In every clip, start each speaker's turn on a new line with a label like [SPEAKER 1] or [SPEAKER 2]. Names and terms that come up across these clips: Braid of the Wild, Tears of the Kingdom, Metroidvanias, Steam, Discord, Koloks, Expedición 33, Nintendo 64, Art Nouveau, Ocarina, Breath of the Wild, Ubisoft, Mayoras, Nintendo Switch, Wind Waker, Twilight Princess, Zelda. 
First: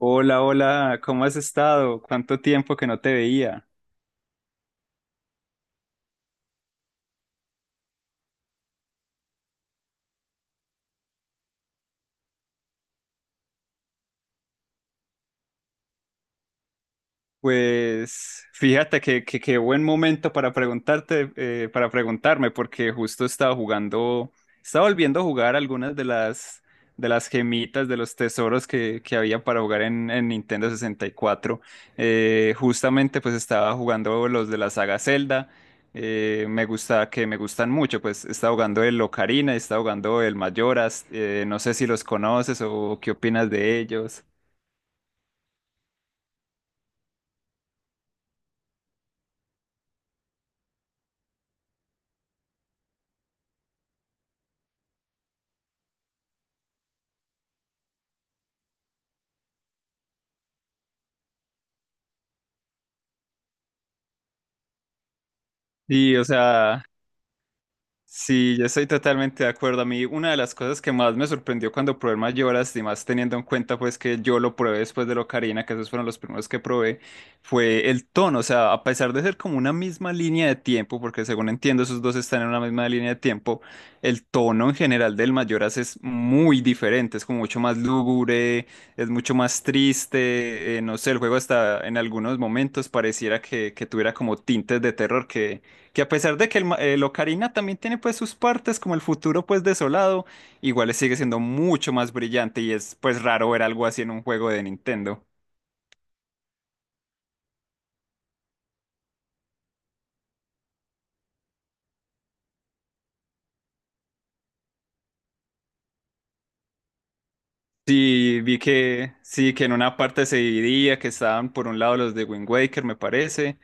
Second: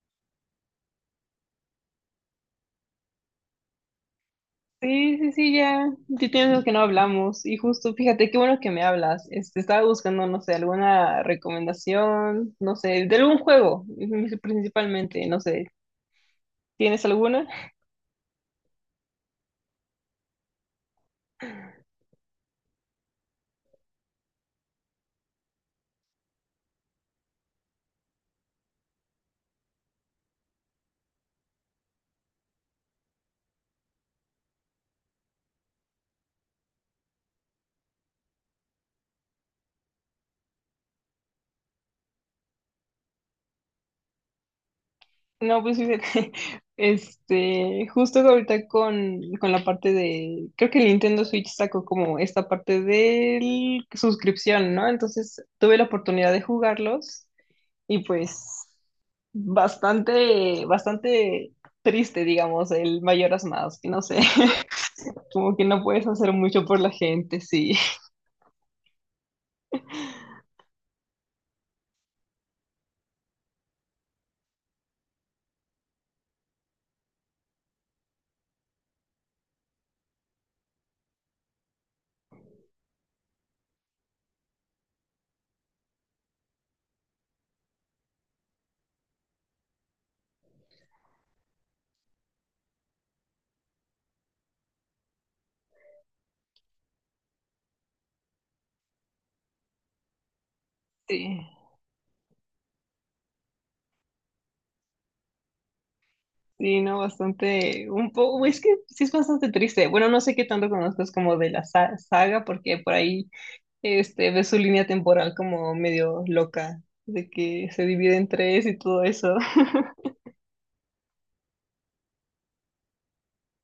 [SPEAKER 1] Hola, hola, ¿cómo has estado? ¿Cuánto tiempo que no te veía?
[SPEAKER 2] Sí, sí, sí, ya. Ya tienes que no hablamos. Y justo, fíjate, qué bueno que me hablas. Este, estaba buscando, no sé, alguna recomendación, no sé, de algún juego, principalmente, no sé. ¿Tienes alguna?
[SPEAKER 1] Pues fíjate qué buen momento para preguntarme, porque justo estaba jugando, estaba volviendo a jugar algunas de las gemitas, de los tesoros que había para jugar en Nintendo 64. Justamente pues estaba jugando los de la saga Zelda, me gustan mucho. Pues estaba jugando el Ocarina, estaba jugando el Mayoras. No sé si los conoces o qué opinas de ellos.
[SPEAKER 2] No, pues fíjate, este, justo ahorita con la parte de, creo que el Nintendo Switch sacó como esta parte de suscripción, ¿no? Entonces tuve la oportunidad de jugarlos. Y pues bastante, bastante triste, digamos, el mayoras más, no sé, como que no puedes
[SPEAKER 1] Sí, o
[SPEAKER 2] hacer mucho por
[SPEAKER 1] sea,
[SPEAKER 2] la gente, sí,
[SPEAKER 1] sí, yo estoy totalmente de acuerdo. A mí una de las cosas que más me sorprendió cuando probé el Mayoras, y más teniendo en cuenta pues que yo lo probé después de Locarina, que esos fueron los primeros que probé, fue el tono. O sea, a pesar de ser como una misma línea de tiempo, porque según entiendo esos dos están en una misma línea de tiempo, el tono en general del Mayoras es muy diferente, es como mucho más lúgubre, es mucho más triste. No sé, el juego hasta en algunos momentos pareciera que tuviera como tintes de terror, que a pesar de que el Ocarina también tiene pues sus partes como el futuro pues desolado, igual sigue siendo
[SPEAKER 2] sí,
[SPEAKER 1] mucho más brillante, y es pues raro ver algo así en un juego de Nintendo.
[SPEAKER 2] sí, no, bastante, un poco, es que sí es bastante triste, bueno, no sé qué tanto conozcas como de la saga, porque por ahí, este, ves su línea temporal como medio loca, de que se divide en
[SPEAKER 1] Sí, vi
[SPEAKER 2] tres y todo
[SPEAKER 1] que
[SPEAKER 2] eso.
[SPEAKER 1] sí, que en una parte se dividía, que estaban por un lado los de Wind Waker, me parece.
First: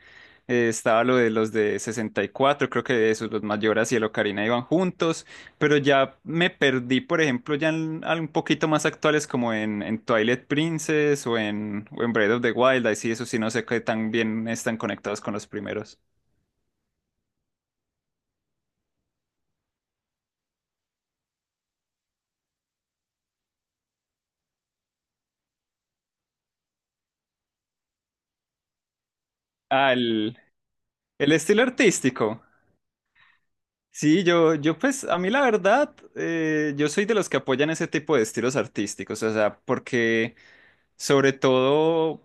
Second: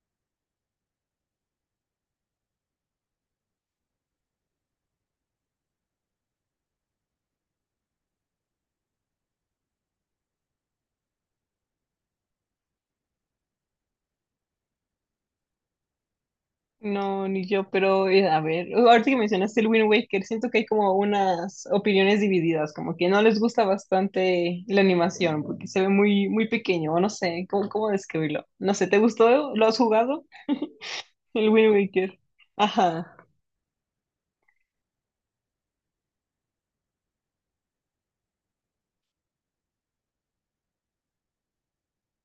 [SPEAKER 1] Estaba lo de los de 64, creo que esos, los Mayoras y el Ocarina iban juntos. Pero ya me perdí, por ejemplo, ya un poquito más actuales como en Twilight Princess o en Breath of the Wild. Ahí sí, eso sí, no sé qué tan bien están conectados con los primeros.
[SPEAKER 2] No, ni yo, pero a ver, ahorita que mencionaste el Wind Waker, siento que hay como unas opiniones divididas, como que no les gusta bastante la animación, porque se ve muy, muy pequeño, o no sé, ¿cómo describirlo? No sé, ¿te gustó? ¿Lo has
[SPEAKER 1] Al
[SPEAKER 2] jugado?
[SPEAKER 1] El
[SPEAKER 2] El
[SPEAKER 1] estilo
[SPEAKER 2] Wind Waker.
[SPEAKER 1] artístico.
[SPEAKER 2] Ajá.
[SPEAKER 1] Sí, yo pues a mí la verdad, yo soy de los que apoyan ese tipo de estilos artísticos, o sea, porque sobre todo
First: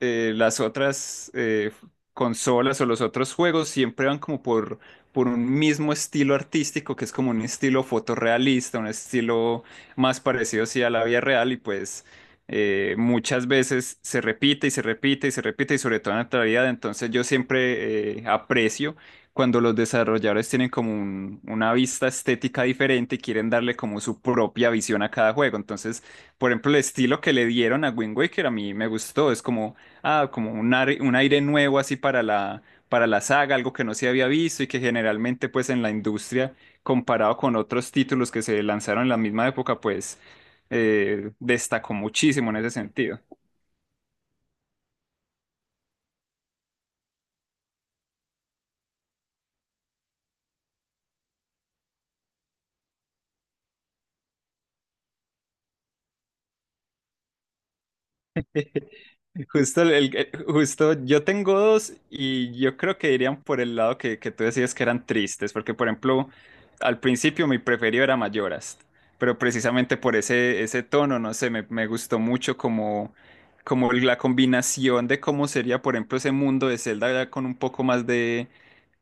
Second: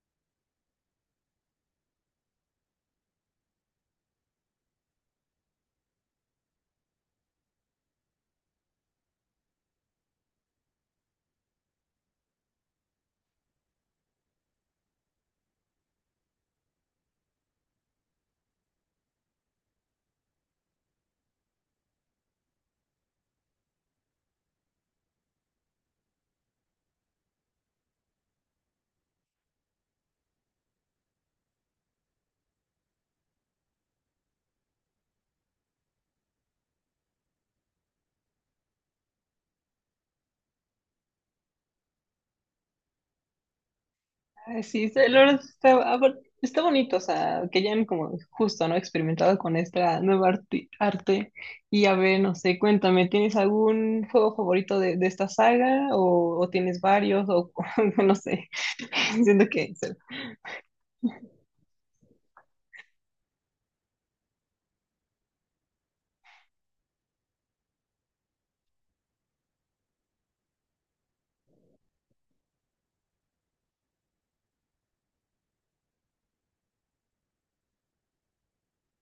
[SPEAKER 1] eh, las otras, consolas o los otros juegos siempre van como por un mismo estilo artístico, que es como un estilo fotorrealista, un estilo más parecido sí, a la vida real, y pues muchas veces se repite y se repite y se repite, y sobre todo en la actualidad. Entonces yo siempre, aprecio cuando los desarrolladores tienen como una vista estética diferente y quieren darle como su propia visión a cada juego. Entonces, por ejemplo, el estilo que le dieron a Wind Waker a mí me gustó. Es como, ah, como un aire nuevo así para para la saga, algo que no se había visto y que generalmente pues en la industria, comparado con otros títulos que se lanzaron en la misma época, pues destacó muchísimo en ese sentido.
[SPEAKER 2] Ay, sí, la verdad está, ah, bueno, está bonito, o sea, que ya hayan como justo, ¿no? Experimentado con esta nueva arte. Y a ver, no sé, cuéntame, ¿tienes algún juego favorito de esta saga? ¿O tienes varios? O no sé, siento que
[SPEAKER 1] Justo,
[SPEAKER 2] o
[SPEAKER 1] justo yo tengo dos, y yo creo que irían por el lado que tú decías que eran tristes, porque por ejemplo, al principio mi preferido era Mayoras, pero precisamente por ese tono. No sé, me gustó mucho como la combinación de cómo sería, por ejemplo, ese mundo de Zelda ya con un poco más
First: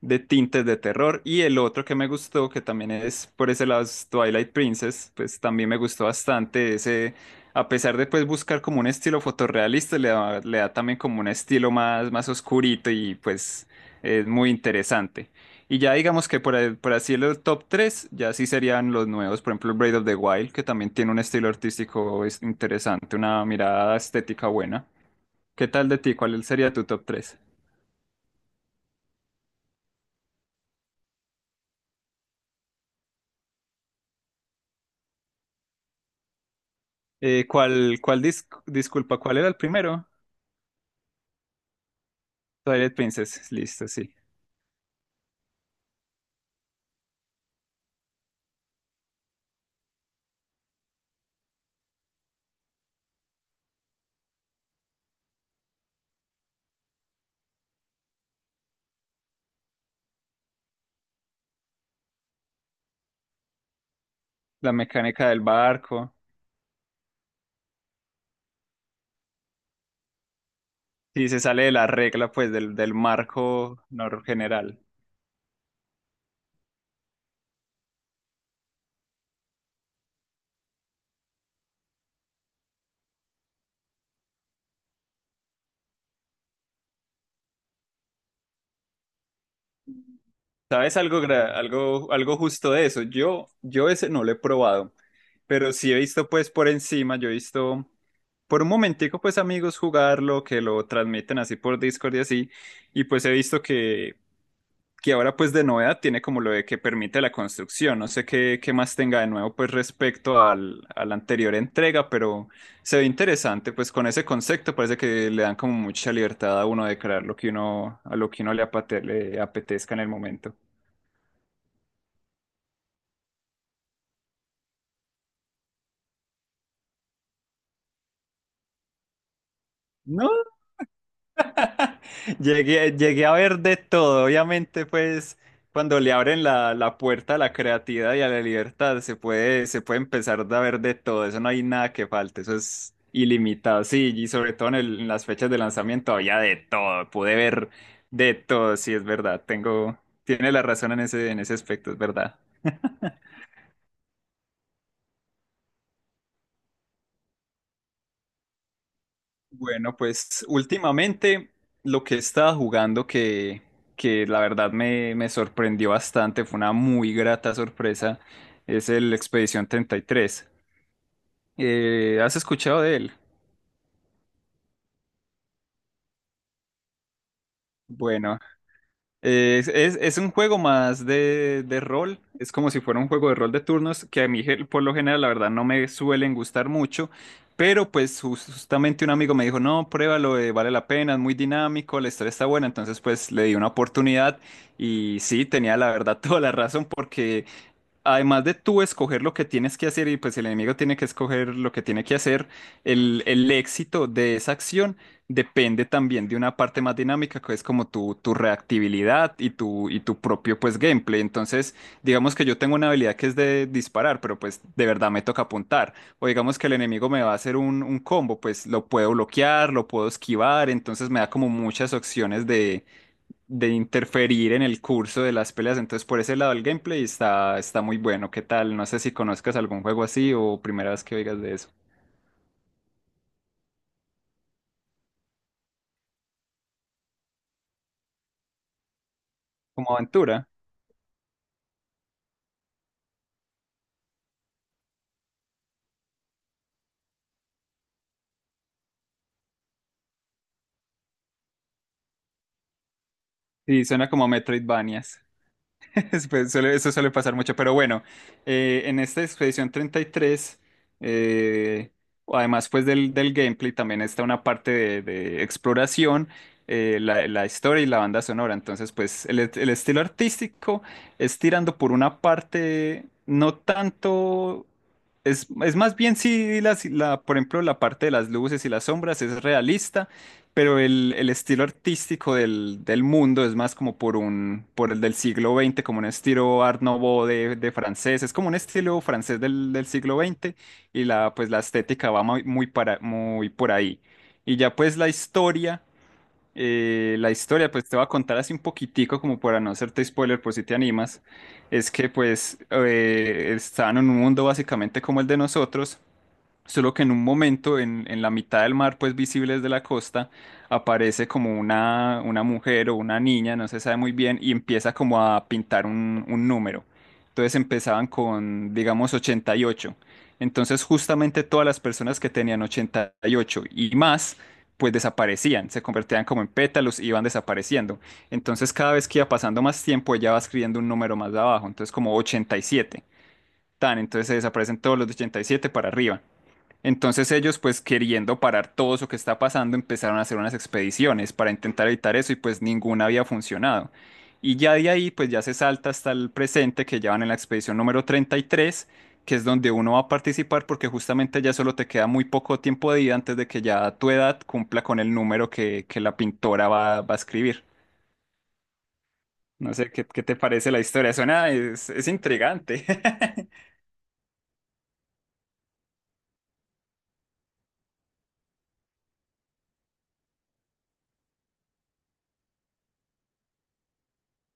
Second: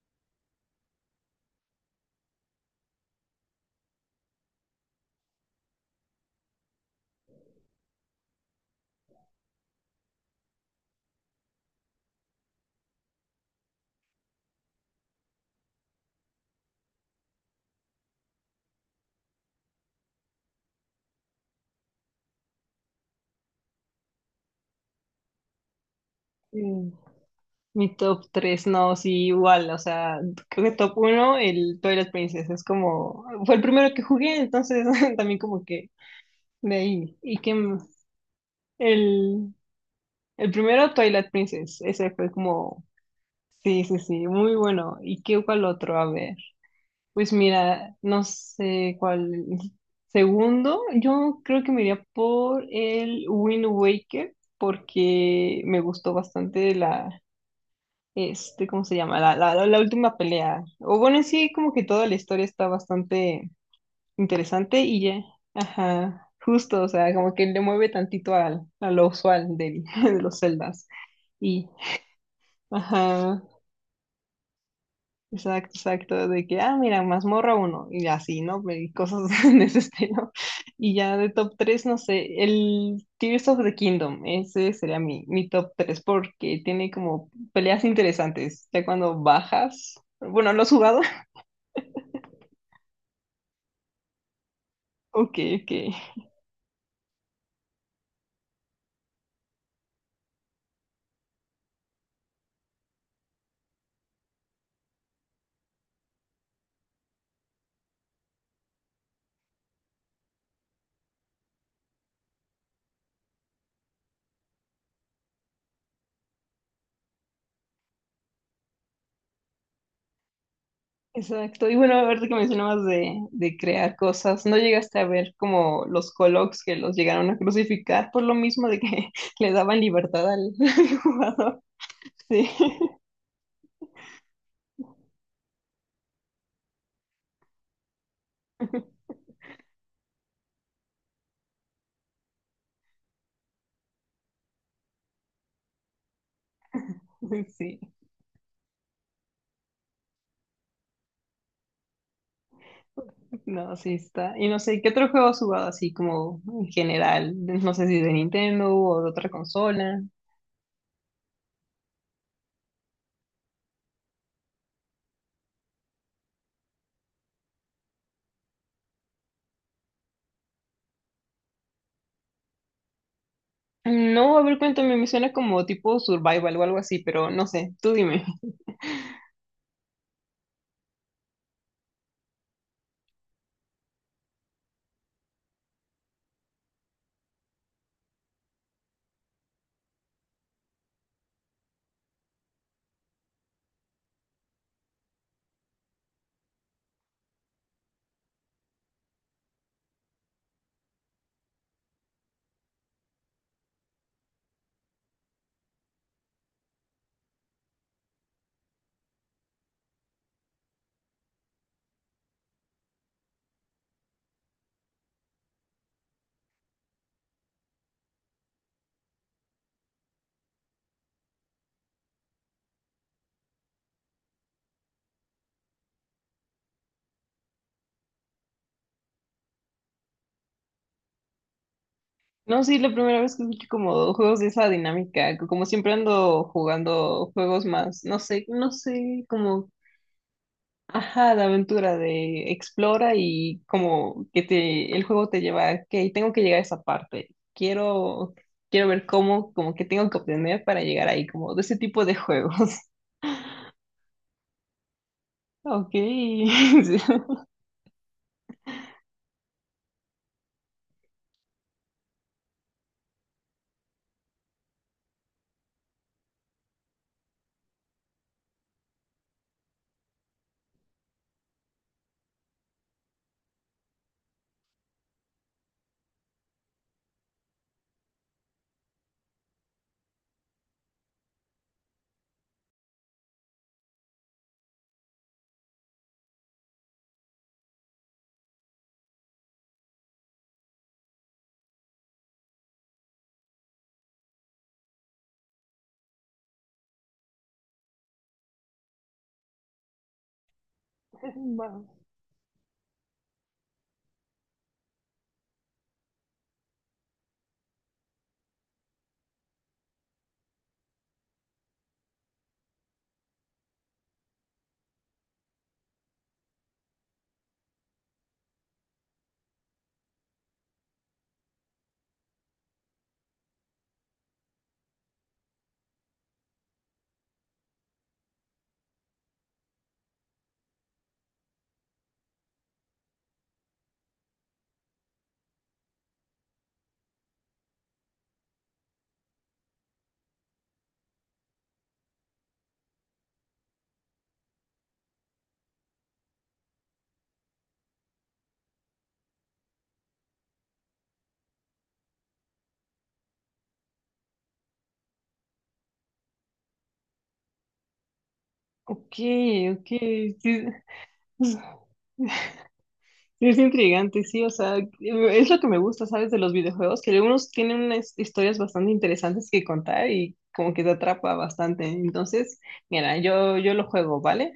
[SPEAKER 1] de tintes de terror. Y el otro que me gustó, que también es por ese lado, es Twilight Princess. Pues también me gustó bastante ese, a pesar de pues buscar como un estilo fotorrealista, le da también como un estilo más, más oscurito, y pues es muy interesante. Y ya digamos que por así el top 3 ya sí serían los nuevos, por ejemplo Braid of the Wild, que también tiene un estilo artístico interesante, una mirada estética buena. ¿Qué tal de ti? ¿Cuál sería tu
[SPEAKER 2] mm,
[SPEAKER 1] top tres?
[SPEAKER 2] mi top 3 no, sí, igual, o sea, creo que top uno el Twilight Princess, es como, fue el primero que jugué, entonces también como que de ahí. ¿Y qué más?
[SPEAKER 1] Disculpa, ¿cuál era
[SPEAKER 2] El...
[SPEAKER 1] el primero?
[SPEAKER 2] El primero, Twilight Princess, ese fue como.
[SPEAKER 1] Twilight Princess,
[SPEAKER 2] Sí,
[SPEAKER 1] listo,
[SPEAKER 2] sí,
[SPEAKER 1] sí.
[SPEAKER 2] sí, muy bueno. ¿Y qué cuál otro? A ver. Pues mira, no sé cuál. Segundo, yo creo que me iría por el Wind Waker porque me gustó bastante la, este, ¿cómo se llama? La última pelea. O bueno, en sí, como que toda la historia está bastante
[SPEAKER 1] La
[SPEAKER 2] interesante y ya,
[SPEAKER 1] mecánica del barco.
[SPEAKER 2] ajá, justo, o sea, como que le mueve tantito al, a lo usual de los celdas.
[SPEAKER 1] Sí, se sale
[SPEAKER 2] Y,
[SPEAKER 1] de la regla, pues, del, del
[SPEAKER 2] ajá.
[SPEAKER 1] marco general.
[SPEAKER 2] Exacto, exacto, de que, ah, mira, mazmorra uno, y así, ¿no? Y cosas de ese estilo. Y ya de top 3 no sé, el Tears of the Kingdom, ese sería mi top 3 porque tiene como peleas interesantes, ya cuando bajas, bueno, ¿lo has
[SPEAKER 1] ¿Sabes
[SPEAKER 2] jugado?
[SPEAKER 1] algo, algo justo de eso? Yo ese no lo he probado,
[SPEAKER 2] Ok, ok,
[SPEAKER 1] pero sí he visto, pues, por encima. Yo he visto por un momentico, pues, amigos jugarlo, que lo transmiten así por Discord y así. Y pues he visto que ahora pues de novedad tiene como lo de que permite la construcción. No sé qué más tenga de nuevo pues respecto a la anterior entrega, pero se ve interesante. Pues con ese concepto parece que le dan como mucha libertad a uno de crear lo que uno, a lo que uno le apetezca en el momento.
[SPEAKER 2] exacto. Y bueno, ahorita que mencionabas de crear cosas, ¿no llegaste a ver como los Koloks que los llegaron a crucificar por lo mismo de que le daban
[SPEAKER 1] No,
[SPEAKER 2] libertad al al jugador? Sí,
[SPEAKER 1] Llegué a ver de todo, obviamente. Pues cuando le abren la puerta a la creatividad y a la libertad, se puede empezar a ver de todo, eso no hay nada que falte, eso es ilimitado. Sí, y sobre todo en las fechas de lanzamiento había de todo, pude ver
[SPEAKER 2] sí.
[SPEAKER 1] de todo, sí, es verdad. Tiene la razón en en ese aspecto, es verdad.
[SPEAKER 2] No, sí está. Y no sé, ¿qué otro juego has jugado así como en general? No sé si de Nintendo o de otra
[SPEAKER 1] Bueno,
[SPEAKER 2] consola.
[SPEAKER 1] pues últimamente lo que he estado jugando que la verdad me sorprendió bastante, fue una muy grata sorpresa, es el Expedición 33. ¿Has escuchado de él?
[SPEAKER 2] No, a ver, cuéntame, me suena como tipo survival o algo así, pero no sé, tú dime.
[SPEAKER 1] Bueno, Es un juego más de rol, es como si fuera un juego de rol de turnos que a mí por lo general la verdad no me suelen gustar mucho. Pero pues justamente un amigo me dijo, no, pruébalo, vale la pena, es muy dinámico, la historia está buena. Entonces pues le di una oportunidad, y sí, tenía la verdad toda la razón, porque además de tú escoger lo que tienes que hacer, y pues el enemigo tiene que escoger lo que tiene que hacer, el éxito de esa acción depende también de una parte más dinámica, que es como tu reactibilidad, y tu propio pues gameplay. Entonces, digamos que yo tengo una habilidad que es de disparar, pero pues de verdad me toca apuntar. O digamos que el enemigo me va a hacer un combo, pues lo puedo bloquear, lo puedo esquivar. Entonces me da como muchas opciones de interferir en el curso de las peleas. Entonces, por ese lado, el gameplay está muy bueno. ¿Qué tal? No sé si conozcas algún juego así o primera vez que oigas de eso.
[SPEAKER 2] No, sí, la primera vez que escucho como juegos de esa dinámica, que como siempre ando jugando juegos más, no sé, no sé, como.
[SPEAKER 1] Como aventura.
[SPEAKER 2] Ajá, de aventura, de explora y como que te, el juego te lleva a, que tengo que llegar a esa parte. Quiero ver cómo, como que tengo que obtener para llegar ahí, como de ese tipo de juegos.
[SPEAKER 1] Sí, suena como Metroidvanias.
[SPEAKER 2] Ok.
[SPEAKER 1] Pues eso
[SPEAKER 2] Sí.
[SPEAKER 1] suele pasar mucho, pero bueno, en esta expedición 33, eh, además pues del gameplay, también está una parte de exploración. La historia y la banda sonora, entonces pues el estilo artístico es tirando por una parte, no tanto, es más bien, si la, la- por ejemplo, la parte de las luces y las sombras es realista, pero el estilo artístico del mundo es más como por el del siglo XX, como un estilo Art Nouveau de francés. Es como un estilo francés del siglo XX, y la, pues la estética va muy, muy por ahí. Y ya pues la historia pues te voy a contar así un poquitico como para no hacerte spoiler por si te animas.
[SPEAKER 2] Va.
[SPEAKER 1] Es que pues estaban en un mundo básicamente como el de nosotros. Solo que en un momento, en la mitad del mar, pues visibles de la costa, aparece como una mujer o una niña, no se sabe muy bien, y empieza como a pintar un número. Entonces empezaban con, digamos, 88. Entonces justamente todas las personas que tenían 88 y ocho y más, pues desaparecían, se convertían como en pétalos y iban desapareciendo. Entonces cada vez que iba pasando más tiempo, ella va escribiendo un número más abajo, entonces como 87. Tan, entonces se desaparecen todos los de 87 para arriba. Entonces ellos, pues queriendo parar todo eso que está pasando, empezaron a hacer unas expediciones para intentar evitar eso, y pues ninguna había funcionado. Y ya de ahí, pues ya se salta hasta el presente, que ya van en la expedición número 33, que es donde uno va a participar, porque justamente ya solo te queda muy poco tiempo de vida antes de que ya tu edad cumpla con el número que la pintora va a escribir.
[SPEAKER 2] Ok,
[SPEAKER 1] No
[SPEAKER 2] ok.
[SPEAKER 1] sé, ¿qué, qué
[SPEAKER 2] Sí,
[SPEAKER 1] te
[SPEAKER 2] sí,
[SPEAKER 1] parece la historia? Suena, es intrigante.
[SPEAKER 2] es intrigante, sí, o sea, es lo que me gusta, ¿sabes? De los videojuegos, que algunos tienen unas historias bastante interesantes que contar y como que te atrapa bastante. Entonces, mira, yo lo juego, ¿vale?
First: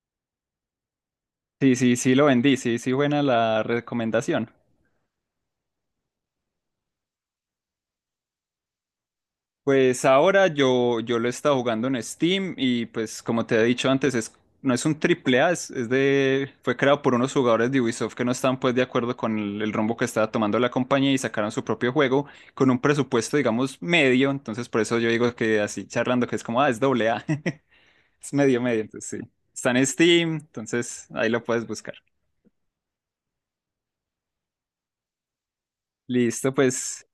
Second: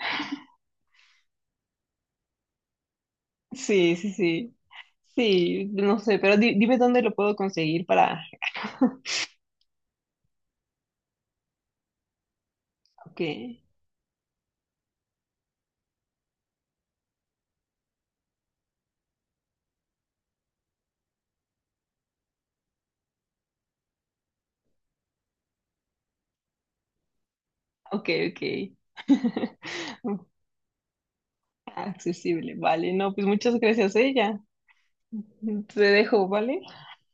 [SPEAKER 1] Sí, sí, sí, lo vendí, sí, sí, buena la
[SPEAKER 2] Sí, sí,
[SPEAKER 1] recomendación.
[SPEAKER 2] sí. Sí, no sé, pero dime dónde lo puedo conseguir para...
[SPEAKER 1] Pues ahora yo lo he estado jugando en Steam, y
[SPEAKER 2] Ok,
[SPEAKER 1] pues como te he dicho antes, es, no es un triple A, es, fue creado por unos jugadores de Ubisoft que no estaban pues de acuerdo con el rumbo que estaba tomando la compañía, y sacaron su propio juego con un presupuesto digamos medio. Entonces por eso yo digo que así charlando que es como, ah, es doble A,
[SPEAKER 2] ok,
[SPEAKER 1] es
[SPEAKER 2] ok.
[SPEAKER 1] medio medio, entonces sí. Está en Steam, entonces ahí lo puedes buscar.
[SPEAKER 2] Accesible, vale. No, pues muchas gracias, ella. Te dejo,
[SPEAKER 1] Listo,
[SPEAKER 2] ¿vale?
[SPEAKER 1] pues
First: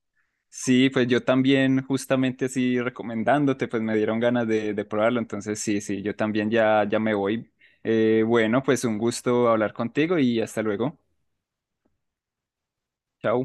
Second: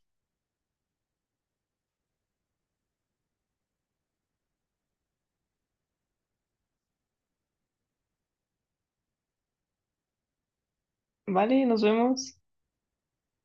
[SPEAKER 1] sí, pues yo también, justamente así recomendándote, pues me dieron ganas de probarlo. Entonces, sí, sí, yo también ya, ya me voy. Bueno, pues un gusto hablar contigo, y hasta luego.
[SPEAKER 2] Vale, nos vemos.
[SPEAKER 1] Chao.